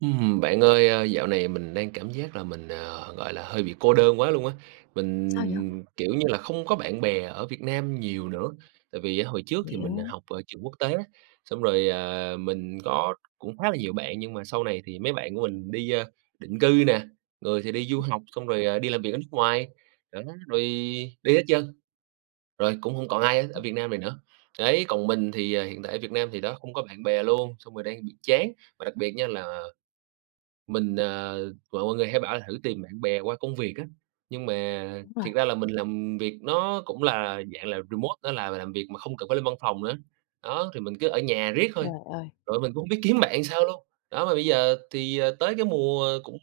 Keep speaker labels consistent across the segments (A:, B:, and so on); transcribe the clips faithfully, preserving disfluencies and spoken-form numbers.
A: Ừm, bạn ơi, ơ, dạo này mình đang cảm giác là mình, ờ, gọi là, hơi bị cô đơn quá luôn á.
B: Sao vậy?
A: Mình, kiểu như là, không có bạn bè ở Việt Nam nhiều nữa, tại vì á hồi trước thì mình
B: Hiểu.
A: học ở trường quốc tế, xong rồi, ờ, mình có cũng khá là nhiều bạn nhưng mà sau này thì mấy bạn của mình đi, ơ, định cư nè, người thì đi du học, xong rồi, ờ, đi làm việc ở nước ngoài, đó, rồi đi hết trơn, rồi cũng không còn ai ở ở Việt Nam này nữa. Đấy, còn mình thì, ờ, hiện tại ở Việt Nam thì đó, không có bạn bè luôn, xong rồi đang bị chán. Và đặc biệt nha là mình, ờ mọi mọi người hay bảo là thử tìm bạn bè qua công việc á, nhưng mà
B: Đúng rồi.
A: thiệt ra là mình làm việc nó cũng là dạng là remote, nó là làm việc mà không cần phải lên văn phòng nữa. Đó, thì mình cứ ở nhà riết thôi,
B: Trời ơi!
A: rồi mình cũng hông biết kiếm bạn sao luôn. Đó, mà bây giờ thì, ờ, tới cái mùa cũng,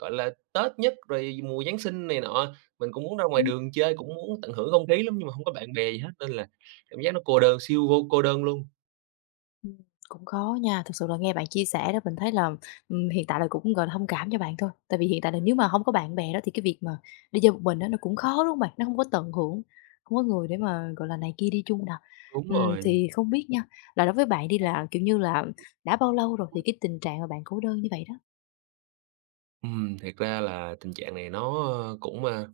A: gọi là, Tết nhất, rồi mùa Giáng sinh này nọ, mình cũng muốn ra ngoài
B: Ừm,
A: đường chơi, cũng muốn tận hưởng không khí lắm, nhưng mà không có bạn bè gì hết nên là cảm giác nó cô đơn, siêu vô cô đơn luôn.
B: ừm, cũng khó nha. Thực sự là nghe bạn chia sẻ đó, mình thấy là, ừm, hiện tại là cũng, gọi là, thông cảm cho bạn thôi. Tại vì hiện tại là nếu mà không có bạn bè đó thì cái việc mà đi chơi một mình đó nó cũng khó, đúng không bạn? Nó không có tận hưởng, không có người để mà, gọi là, này kia đi chung đâu.
A: Đúng
B: Ừm,
A: rồi.
B: thì không biết nha, là đối với bạn đi là, kiểu như là, đã bao lâu rồi thì cái tình trạng mà bạn cô đơn như vậy đó?
A: Ừm, thiệt ra là tình trạng này nó cũng, a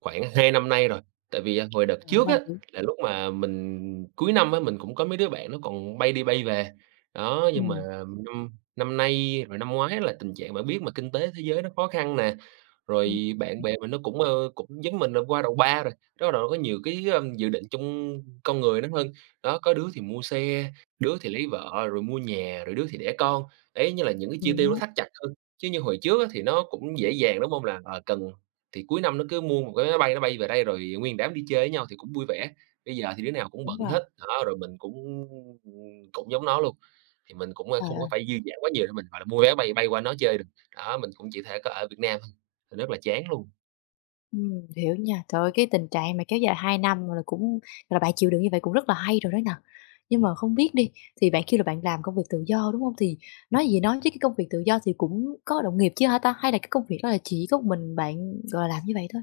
A: khoảng hai năm nay rồi, tại vì, à, hồi đợt
B: Ờ,
A: trước
B: lâu
A: á,
B: chưa?
A: là lúc mà mình cuối năm á, mình cũng có mấy đứa bạn nó còn bay đi bay về. Đó, nhưng mà
B: Ừm,
A: năm năm nay rồi năm ngoái là tình trạng bạn biết mà kinh tế thế giới nó khó khăn nè,
B: Ừm.
A: rồi bạn bè mình nó cũng, ơ, cũng giống mình là qua đầu ba rồi, bắt nó có nhiều cái, ơ, dự định trong con người nó hơn. Đó, có đứa thì mua xe, đứa thì lấy vợ, rồi mua nhà, rồi đứa thì đẻ con. Ấy như là những cái chi tiêu nó
B: Hiểu,
A: thắt chặt hơn, chứ như hồi trước á thì nó cũng dễ dàng, đúng không? Là, ờ, cần thì cuối năm nó cứ mua một cái máy bay nó bay về đây rồi nguyên đám đi chơi với nhau thì cũng vui vẻ. Bây giờ thì đứa nào cũng
B: đúng
A: bận
B: rồi.
A: hết, đó, rồi mình cũng, cũng giống nó luôn, thì mình cũng, ơ,
B: Trời
A: không có
B: ơi!
A: phải dư dả quá nhiều để mình, gọi là, mua vé bay bay qua nó chơi được. Đó, mình cũng chỉ thể có ở Việt Nam rất là chán luôn.
B: Ừm, hiểu nha. Trời ơi, cái tình trạng mà kéo dài hai năm là cũng là bạn chịu đựng như vậy cũng rất là hay rồi đó nè. Nhưng mà không biết đi, thì bạn kêu là bạn làm công việc tự do, đúng không? Thì nói gì nói chứ cái công việc tự do thì cũng có đồng nghiệp chứ hả ta? Hay là cái công việc đó là chỉ có một mình bạn, gọi là, làm như vậy thôi?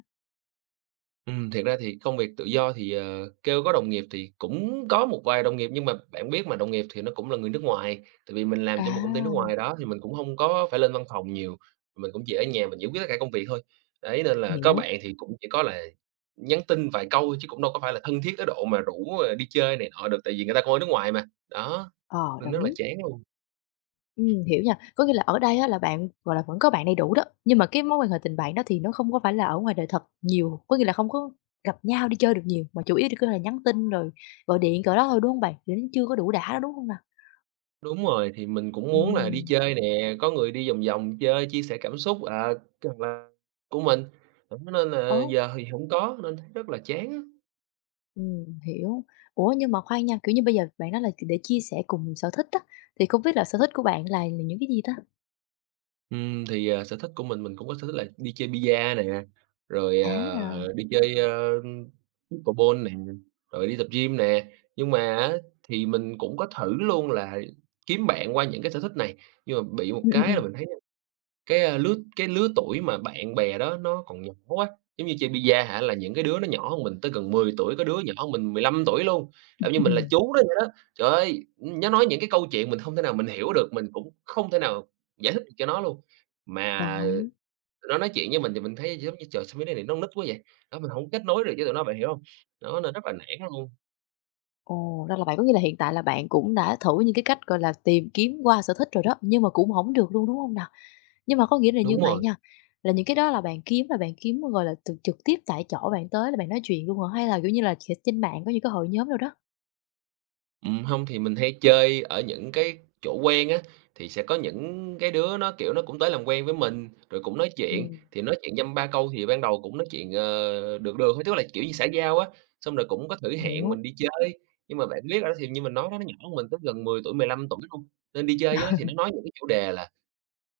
A: Ừm, thiệt ra thì công việc tự do thì, ờ, kêu có đồng nghiệp thì cũng có một vài đồng nghiệp, nhưng mà bạn biết mà, đồng nghiệp thì nó cũng là người nước ngoài, tại vì mình làm cho một công ty nước
B: À,
A: ngoài đó thì mình cũng không có phải lên văn phòng nhiều, mình cũng chỉ ở nhà mình giải quyết tất cả công việc thôi. Đấy, nên là có
B: hiểu,
A: bạn thì cũng chỉ có là nhắn tin vài câu chứ cũng đâu có phải là thân thiết tới độ mà rủ, ờ, đi chơi này nọ được, tại vì người ta cũng ở nước ngoài mà. Đó,
B: ờ,
A: nên
B: đồng
A: rất là
B: ý.
A: chán luôn.
B: Ừm, hiểu nha. Có nghĩa là ở đây á là bạn, gọi là, vẫn có bạn đầy đủ đó, nhưng mà cái mối quan hệ tình bạn đó thì nó không có phải là ở ngoài đời thật nhiều, có nghĩa là không có gặp nhau đi chơi được nhiều, mà chủ yếu thì cứ là nhắn tin rồi gọi điện cỡ đó thôi, đúng hông bạn? Thì nó chưa có đủ đã đó, đúng hông nào?
A: Đúng rồi, thì mình cũng muốn là đi
B: Ừm,
A: chơi nè, có người đi vòng vòng chơi, chia sẻ cảm xúc, à, rằng là của mình, đó nên là
B: ố,
A: giờ thì hổng có nên thấy rất là chán á.
B: ừm, hiểu. Ủa, nhưng mà khoan nha, kiểu như, bây giờ bạn nói là để chia sẻ cùng sở thích á, thì không biết là sở thích của bạn là là những cái gì ta?
A: Ừm, thì, à, sở thích của mình, mình cũng có sở thích là đi chơi bi-a nè, rồi,
B: À,
A: ờ, đi chơi, ơ, pickleball nè, rồi đi tập gym nè. Nhưng mà á thì mình cũng có thử luôn là kiếm bạn qua những cái sở thích này, nhưng mà bị một
B: ừm,
A: cái là
B: ừm,
A: mình thấy Cái, a, lứa cái lứa tuổi mà bạn bè đó nó còn nhỏ quá, giống như chơi bi-a hả, là những cái đứa nó nhỏ hơn mình tới gần mười tuổi, có đứa nhỏ hơn mình mười lăm tuổi luôn, kiểu như mình là
B: ừm,
A: chú nó vậy đó. Trời ơi, nó nói những cái câu chuyện mình hông thể nào mình hiểu được, mình cũng không thể nào giải thích được cho nó luôn. Mà
B: đồng ý.
A: nó nói chuyện với mình thì mình thấy giống như "Trời, sao mấy đứa này nó con nít quá vậy?" Đó, mình hổng kết nối được với tụi nó, bạn hiểu hông? Đó, nên rất là nản luôn.
B: Ồ, ra là vậy, có nghĩa là hiện tại là bạn cũng đã thử những cái cách, gọi là, tìm kiếm qua sở thích rồi đó, nhưng mà cũng hổng được luôn, đúng hông nào? Nhưng mà có nghĩa là như
A: Đúng
B: vậy
A: rồi.
B: nha, là những cái đó là bạn kiếm là bạn kiếm, gọi là, từ trực tiếp tại chỗ bạn tới là bạn nói chuyện luôn hả? Hay là, kiểu như là, sẽ trên mạng có những cái hội nhóm nào đó?
A: Ừm, hông thì mình hay chơi ở những cái chỗ quen á, thì sẽ có những cái đứa nó, kiểu, nó cũng tới làm quen với mình, rồi cũng nói chuyện,
B: Ừm.
A: thì nói chuyện dăm ba câu thì ban đầu cũng nói chuyện, ờ, được được thôi, tức là, kiểu như, xã giao á. Xong rồi cũng có thử hẹn
B: Hiểu,
A: mình đi chơi, nhưng mà bạn biết rồi đó, thì như mình nói đó, nó nhỏ hơn mình tới gần mười tuổi, mười lăm tuổi luôn, nên đi chơi với nó thì nó nói những cái chủ đề là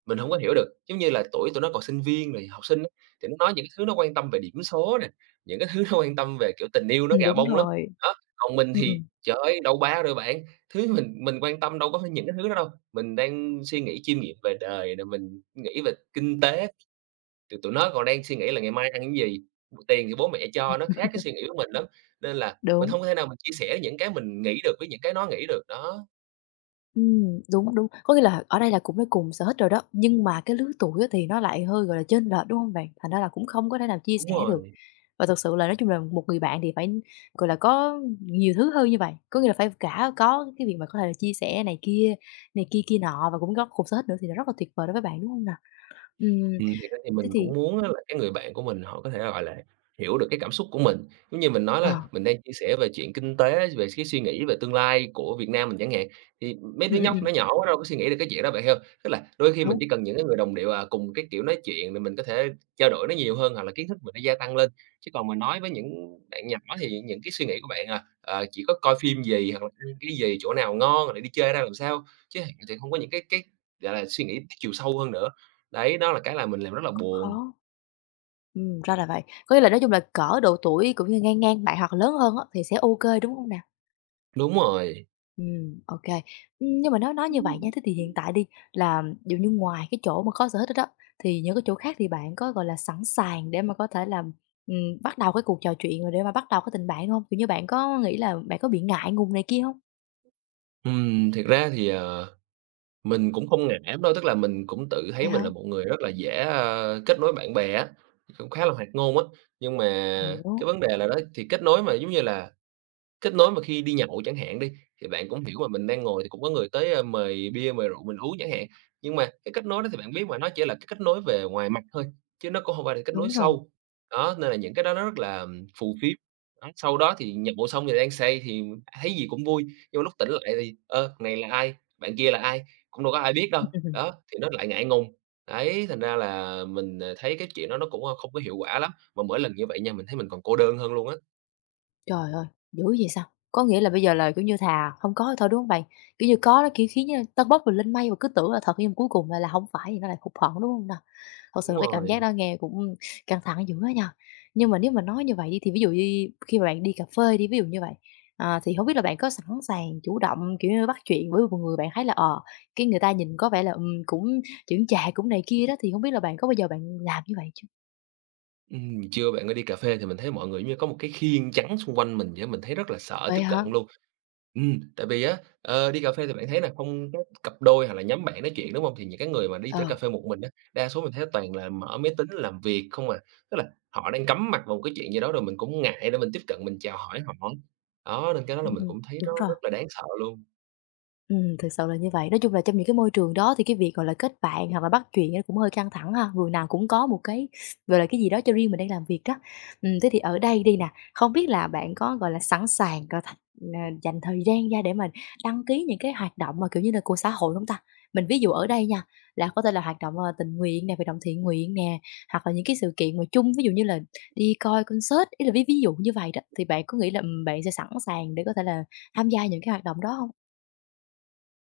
A: mình không có hiểu được, giống như là, tuổi tụi nó còn sinh viên rồi học sinh á, thì nó nói những cái thứ nó quan tâm về điểm số nè, những cái thứ nó quan tâm về, kiểu, tình yêu nó
B: ừm,
A: gà
B: đúng
A: bông lắm.
B: rồi,
A: Đó, còn mình
B: ừm,
A: thì,
B: ừm,
A: trời ơi, đầu ba rồi bạn, thứ mình mình quan tâm đâu có phải những cái thứ đó đâu. Mình đang suy nghĩ chiêm nghiệm về đời nè, mình nghĩ về kinh tế, thì tụi nó còn đang suy nghĩ là ngày mai ăn cái gì, tiền thì bố mẹ cho, nó khác cái suy nghĩ của mình lắm, nên là mình
B: đúng.
A: không có thể nào mình chia sẻ những cái mình nghĩ được với những cái nó nghĩ được, đó,
B: Ừm, đúng, đúng. Có nghĩa là ở đây là cũng đã cùng sở thích rồi đó, nhưng mà cái lứa tuổi á thì nó lại hơi, gọi là, chênh lệch, đúng hông bạn? Thành ra là cũng không có thể nào chia sẻ
A: đúng
B: được.
A: rồi.
B: Và thực sự là nói chung là một người bạn thì phải, gọi là, có nhiều thứ hơn như vậy, có nghĩa là phải cả có cái việc mà có thể là chia sẻ này kia, này kia kia nọ và cũng có cùng sở thích nữa thì nó rất là tuyệt vời đối với bạn, đúng hông nè? Ừm,
A: Ừm, thiệt ra thì mình
B: thế
A: cũng
B: thì
A: muốn á là cái người bạn của mình họ có thể, là, gọi là, hiểu được cái cảm xúc của mình. Giống như mình nói là
B: ờ,
A: mình đang chia sẻ về chuyện kinh tế, về cái suy nghĩ về tương lai của Việt Nam mình chẳng hạn, thì mấy
B: ừm,
A: đứa
B: ừm,
A: nhóc nó
B: ừm,
A: nhỏ quá đâu có suy nghĩ được cái chuyện đó, bạn hiểu hông? Tức là đôi khi mình
B: đúng,
A: chỉ cần những cái người đồng điệu, à, cùng cái kiểu nói chuyện để mình có thể trao đổi nó nhiều hơn hoặc là kiến thức mình nó gia tăng lên. Chứ còn mà nói với những bạn nhỏ thì những cái suy nghĩ của bạn, à, ờ, chỉ có coi phim gì hoặc là ăn cái gì, chỗ nào ngon rồi đi chơi ra làm sao, chứ thì không có những cái cái, gọi là, suy nghĩ chiều sâu hơn nữa. Đấy, đó là cái là mình làm rất là
B: cũng
A: buồn.
B: khó. Ừm, ra là vậy. Có nghĩa là nói chung là cỡ độ tuổi cũng như ngang ngang bạn hoặc lớn hơn á thì sẽ ô kê, đúng hông nè?
A: Đúng rồi.
B: Ừm, ok kê. Nhưng mà nói nói như vậy nha, thế thì hiện tại đi là dụ như ngoài cái chỗ mà có sở thích đó đó, thì những cái chỗ khác thì bạn có, gọi là, sẵn sàng để mà có thể là, ừm, bắt đầu cái cuộc trò chuyện rồi để mà bắt đầu cái tình bạn không? Kiểu như, bạn có nghĩ là bạn có bị ngại ngùng này kia không?
A: Ừm, thiệt ra thì, ờ, mình cũng không ngại lắm đâu, tức là mình cũng tự
B: Phải
A: thấy mình
B: hả?
A: là một người rất là dễ, a, kết nối bạn bè á, cũng khá là hoạt ngôn á. Nhưng mà
B: Hiểu,
A: cái vấn đề là đó thì kết nối mà, giống như là kết nối mà khi đi nhậu chẳng hạn đi, thì bạn cũng hiểu mà mình đang ngồi thì cũng có người tới, a, mời bia, mời rượu mình uống chẳng hạn. Nhưng mà cái kết nối đó thì bạn biết mà, nó chỉ là cái kết nối về ngoài mặt thôi, chứ nó cũng không phải là kết nối
B: đúng rồi.
A: sâu. Đó, nên là những cái đó nó rất là phù phiếm. Đó, sau đó thì nhậu xong thì đang say thì thấy gì cũng vui, nhưng mà lúc tỉnh lại thì, ơ, này là ai, bạn kia là ai, cũng đâu có ai biết đâu. Đó, thì nó lại ngại ngùng. Đấy, thành ra là mình, ờ, thấy cái chuyện đó nó cũng, ơ, không có hiệu quả lắm, mà mỗi lần như vậy nha, mình thấy mình còn cô đơn hơn luôn á.
B: Trời ơi, dữ vậy sao? Có nghĩa là bây giờ là, kiểu như, thà không có thì thôi, đúng không bạn? Kiểu như, có nó, kiểu, khiến như tơ bốc mình lên mây và cứ tưởng là thật nhưng cuối cùng lại là không phải thì nó lại hụt hẫng, đúng không nào? Thật sự
A: Đúng
B: là cái cảm giác
A: rồi.
B: đó nghe cũng căng thẳng dữ đó nha. Nhưng mà nếu mà nói như vậy đi thì ví dụ như khi mà bạn đi cà phê đi, ví dụ như vậy, à, thì không biết là bạn có sẵn sàng chủ động, kiểu như, bắt chuyện với một người bạn thấy là, ờ, cái người ta nhìn có vẻ là, ừm, cũng chững chạc, cũng này kia đó, thì không biết là bạn có bao giờ bạn làm như vậy chứ?
A: Ừm, trưa bạn có đi cà phê thì mình thấy mọi người như có một cái khiên chắn xung quanh mình vậy, mình thấy rất là sợ tiếp
B: Vậy
A: cận
B: hả?
A: luôn. Ừm, tại vì á, ờ, đi cà phê thì bạn thấy là không có cặp đôi hoặc là nhóm bạn nói chuyện, đúng không? Thì những cái người mà đi tới
B: Ờ.
A: cà phê một mình á, đa số mình thấy toàn là mở máy tính làm việc không à, tức là họ đang cắm mặt vào một cái chuyện gì đó rồi mình cũng ngại để mình tiếp cận mình chào hỏi họ. Đó, nên cái đó là mình
B: Ừm,
A: cũng thấy nó
B: đúng rồi.
A: rất là đáng sợ luôn.
B: Ừm, thực sự là như vậy. Nói chung là trong những cái môi trường đó thì cái việc, gọi là, kết bạn hoặc là bắt chuyện nó cũng hơi căng thẳng ha, người nào cũng có một cái, gọi là, cái gì đó cho riêng mình đang làm việc đó. Ừm, thế thì ở đây đi nè, không biết là bạn có, gọi là, sẵn sàng, gọi là th ờ, dành thời gian ra để mình đăng ký những cái hoạt động mà, kiểu như là, của xã hội hông ta? Mình ví dụ ở đây nha, là có thể là hoạt động, ờ, tình nguyện nè, hoạt động thiện nguyện nè, hoặc là những cái sự kiện mà chung, ví dụ như là đi coi concert, ý là ví ví dụ như vậy đó, thì bạn có nghĩ là, ừm, bạn sẽ sẵn sàng để có thể là tham gia những cái hoạt động đó không?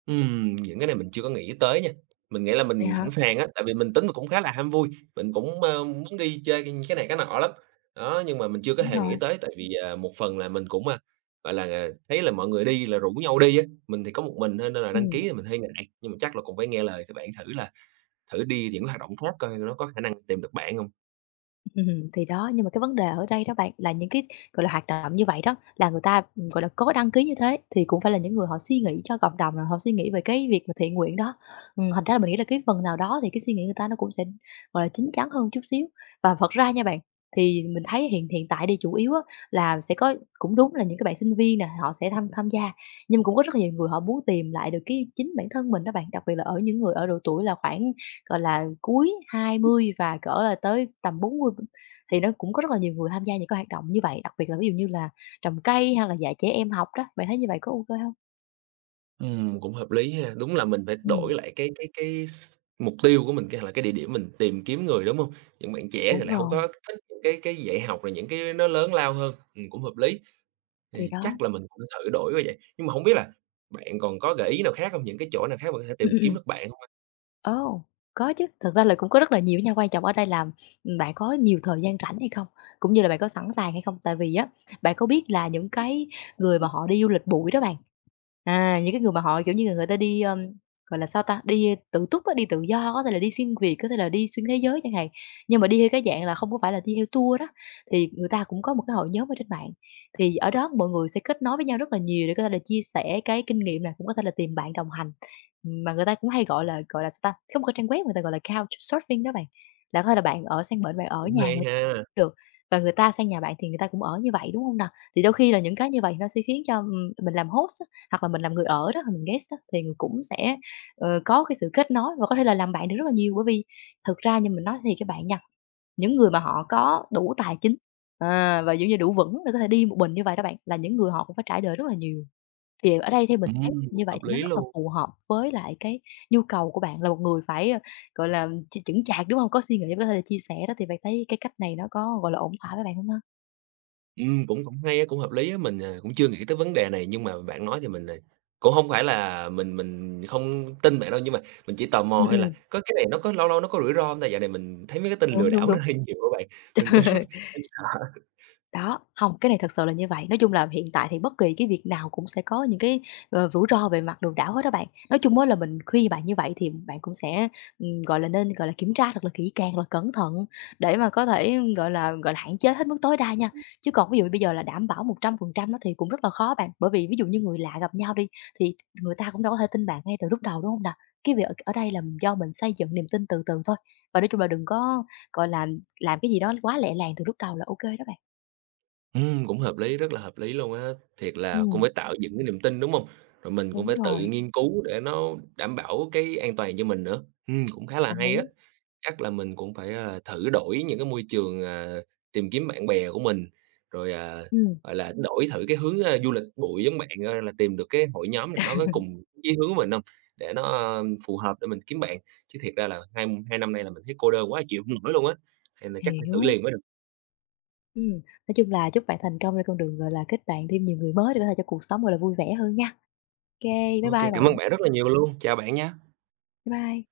A: Ừm, những cái này mình chưa có nghĩ tới nha. Mình nghĩ là
B: Vậy
A: mình sẵn
B: hả?
A: sàng á, tại vì mình tính mình cũng khá là ham vui, mình cũng, ơ, muốn đi chơi cái cái này cái nọ lắm. Đó, nhưng mà mình chưa có
B: Đúng
A: hề nghĩ
B: rồi,
A: tới tại vì, à, một phần là mình cũng, a, gọi là, à, thấy là mọi người đi là rủ nhau đi á, mình thì có một mình thôi nên là
B: ừ.
A: đăng ký thì mình hơi ngại, nhưng mà chắc là cũng phải nghe lời các bạn thử là thử đi những cái hoạt động khác coi nó có khả năng tìm được bạn hông.
B: Ừm, thì đó, nhưng mà cái vấn đề ở đây đó bạn, là những cái, gọi là, hoạt động như vậy đó, là người ta, ừm, gọi là, có đăng ký như thế thì cũng phải là những người họ suy nghĩ cho cộng đồng, rồi họ suy nghĩ về cái việc mà thiện nguyện đó. Ừm, thành ra là mình nghĩ là cái phần nào đó thì cái suy nghĩ người ta nó cũng sẽ, gọi là, chín chắn hơn chút xíu. Và thật ra nha bạn, thì mình thấy hiện hiện tại đi chủ yếu á là sẽ có cũng đúng là những cái bạn sinh viên nè, họ sẽ tham tham gia, nhưng mà cũng có rất là nhiều người họ muốn tìm lại được cái chính bản thân mình đó bạn, đặc biệt là ở những người ở độ tuổi là khoảng, gọi là, cuối hai mươi và cỡ là tới tầm bốn mươi thì nó cũng có rất là nhiều người tham gia những cái hoạt động như vậy, đặc biệt là ví dụ như là trồng cây hay là dạy trẻ em học đó, bạn thấy như vậy có ok không?
A: Ừm, cũng hợp lý ha. Đúng là mình phải đổi
B: Ừm,
A: lại cái cái cái s mục tiêu của mình, cái hoặc là cái địa điểm mình tìm kiếm người, đúng không? Những bạn trẻ thì
B: đúng
A: lại không
B: rồi.
A: có thích những cái cái dạy học rồi những cái nó lớn lao hơn, ừm, cũng hợp lý,
B: Thì
A: thì
B: đó.
A: chắc là mình cũng thử đổi như vậy. Nhưng mà không biết là bạn còn có gợi ý nào khác không? Những cái chỗ nào khác mà có thể
B: Ừm,
A: tìm
B: ừm,
A: kiếm
B: ừm.
A: được bạn không?
B: Ồ, có chứ, thật ra là cũng có rất là nhiều á nha, quan trọng ở đây là, bạn có nhiều thời gian rảnh hay không, cũng như là bạn có sẵn sàng hay không. Tại vì á, bạn có biết là những cái người mà họ đi du lịch bụi đó bạn, à, những cái người mà họ, kiểu như là, người ta đi, ơm, gọi là, sao ta, đi tự túc á, đi tự do, có thể là đi xuyên Việt, có thể là đi xuyên thế giới chẳng hạn, nhưng mà đi theo cái dạng là không có phải là đi theo tour đó, thì người ta cũng có một cái hội nhóm ở trên mạng. Thì ở đó mọi người sẽ kết nối với nhau rất là nhiều để có thể là chia sẻ cái kinh nghiệm này cũng có thể là tìm bạn đồng hành. Mà người ta cũng hay, gọi là, gọi là, sao ta, có một cái trang web người ta gọi là Couchsurfing đó bạn, là có thể là bạn ở sang bển, bạn ở
A: Cũng
B: nhà
A: hay
B: người
A: ha,
B: được, và người ta sang nhà bạn thì người ta cũng ở như vậy, đúng không nào? Thì đôi khi là những cái như vậy nó sẽ khiến cho, ừm, mình làm host á hoặc là mình làm người ở đó, hoặc mình guest á, thì cũng sẽ, ờ, có cái sự kết nối và có thể là làm bạn được rất là nhiều. Bởi vì thực ra như mình nói thì các bạn nha, những người mà họ có đủ tài chính, à, và, kiểu như, đủ vững để có thể đi một mình như vậy đó bạn, là những người họ cũng phải trải đời rất là nhiều. Thì ở đây theo mình thấy
A: ừm,
B: như
A: cũng
B: vậy
A: hợp
B: thì nó
A: lý
B: rất là
A: luôn.
B: phù hợp với lại cái nhu cầu của bạn là một người phải, ờ, gọi là, ch chững chạc, đúng không? Có suy nghĩ và có thể là chia sẻ đó, thì bạn thấy cái cách này nó có, gọi là, ổn thỏa với bạn hông ha?
A: Ừm, cũng cũng hay á, cũng hợp lý á, mình, à, cũng chưa nghĩ tới vấn đề này, nhưng mà bạn nói thì mình, à, cũng hông phải là mình mình không tin bạn đâu, nhưng mà mình chỉ tò mò
B: Ừm,
A: thôi là
B: ừm,
A: có cái này nó có lâu lâu nó có rủi ro hông ta? Dạo này mình thấy mấy cái tin lừa
B: đúng, đúng,
A: đảo nó
B: đúng.
A: hơi nhiều á bạn, mình cũng hơi sợ.
B: Đó, không cái này thật sự là như vậy. Nói chung là hiện tại thì bất kỳ cái việc nào cũng sẽ có những cái, ờ, rủi ro về mặt đường đảo hết đó bạn. Nói chung á là mình khuyên bạn như vậy thì bạn cũng sẽ, ừm, gọi là, nên, gọi là, kiểm tra thật là kỹ càng, là cẩn thận để mà có thể, gọi là, gọi là, hạn chế hết mức tối đa nha. Chứ còn ví dụ bây giờ là đảm bảo một trăm phần trăm nó thì cũng rất là khó bạn, bởi vì ví dụ như người lạ gặp nhau đi, thì người ta cũng đâu có thể tin bạn ngay từ lúc đầu, đúng không nào? Cái việc ở ở đây là do mình xây dựng niềm tin từ từ thôi, và nói chung là đừng có, gọi là, làm cái gì đó quá lẹ làng từ lúc đầu là ok đó bạn.
A: Ừm, cũng hợp lý, rất là hợp lý luôn á. Thiệt là cũng
B: Ừm,
A: phải tạo dựng cái niềm tin, đúng hông? Rồi mình cũng
B: đúng
A: phải tự
B: rồi,
A: nghiên cứu để nó đảm bảo cái an toàn cho mình nữa. Ừm, cũng khá là
B: đồng
A: hay á.
B: ý.
A: Chắc là mình cũng phải, à, thử đổi những cái môi trường, à, tìm kiếm bạn bè của mình, rồi, à,
B: Ừm,
A: gọi là, đổi thử cái hướng, a, du lịch bụi giống bạn coi là tìm được cái hội nhóm nào nó có cùng chí hướng của mình không, để nó, ơ, phù hợp để mình kiếm bạn. Chứ thiệt ra là hai hai năm nay là mình thấy cô đơn quá chịu không nổi luôn á, nên là chắc phải thử
B: hiểu.
A: liền mới được.
B: Ừm, nói chung là chúc bạn thành công trên con đường, gọi là, kết bạn thêm nhiều người mới để có thể cho cuộc sống, gọi là, vui vẻ hơn nha. OK, bye bye
A: OK, cảm ơn
B: bạn.
A: bạn rất là nhiều luôn, chào bạn nha.
B: Bye bye.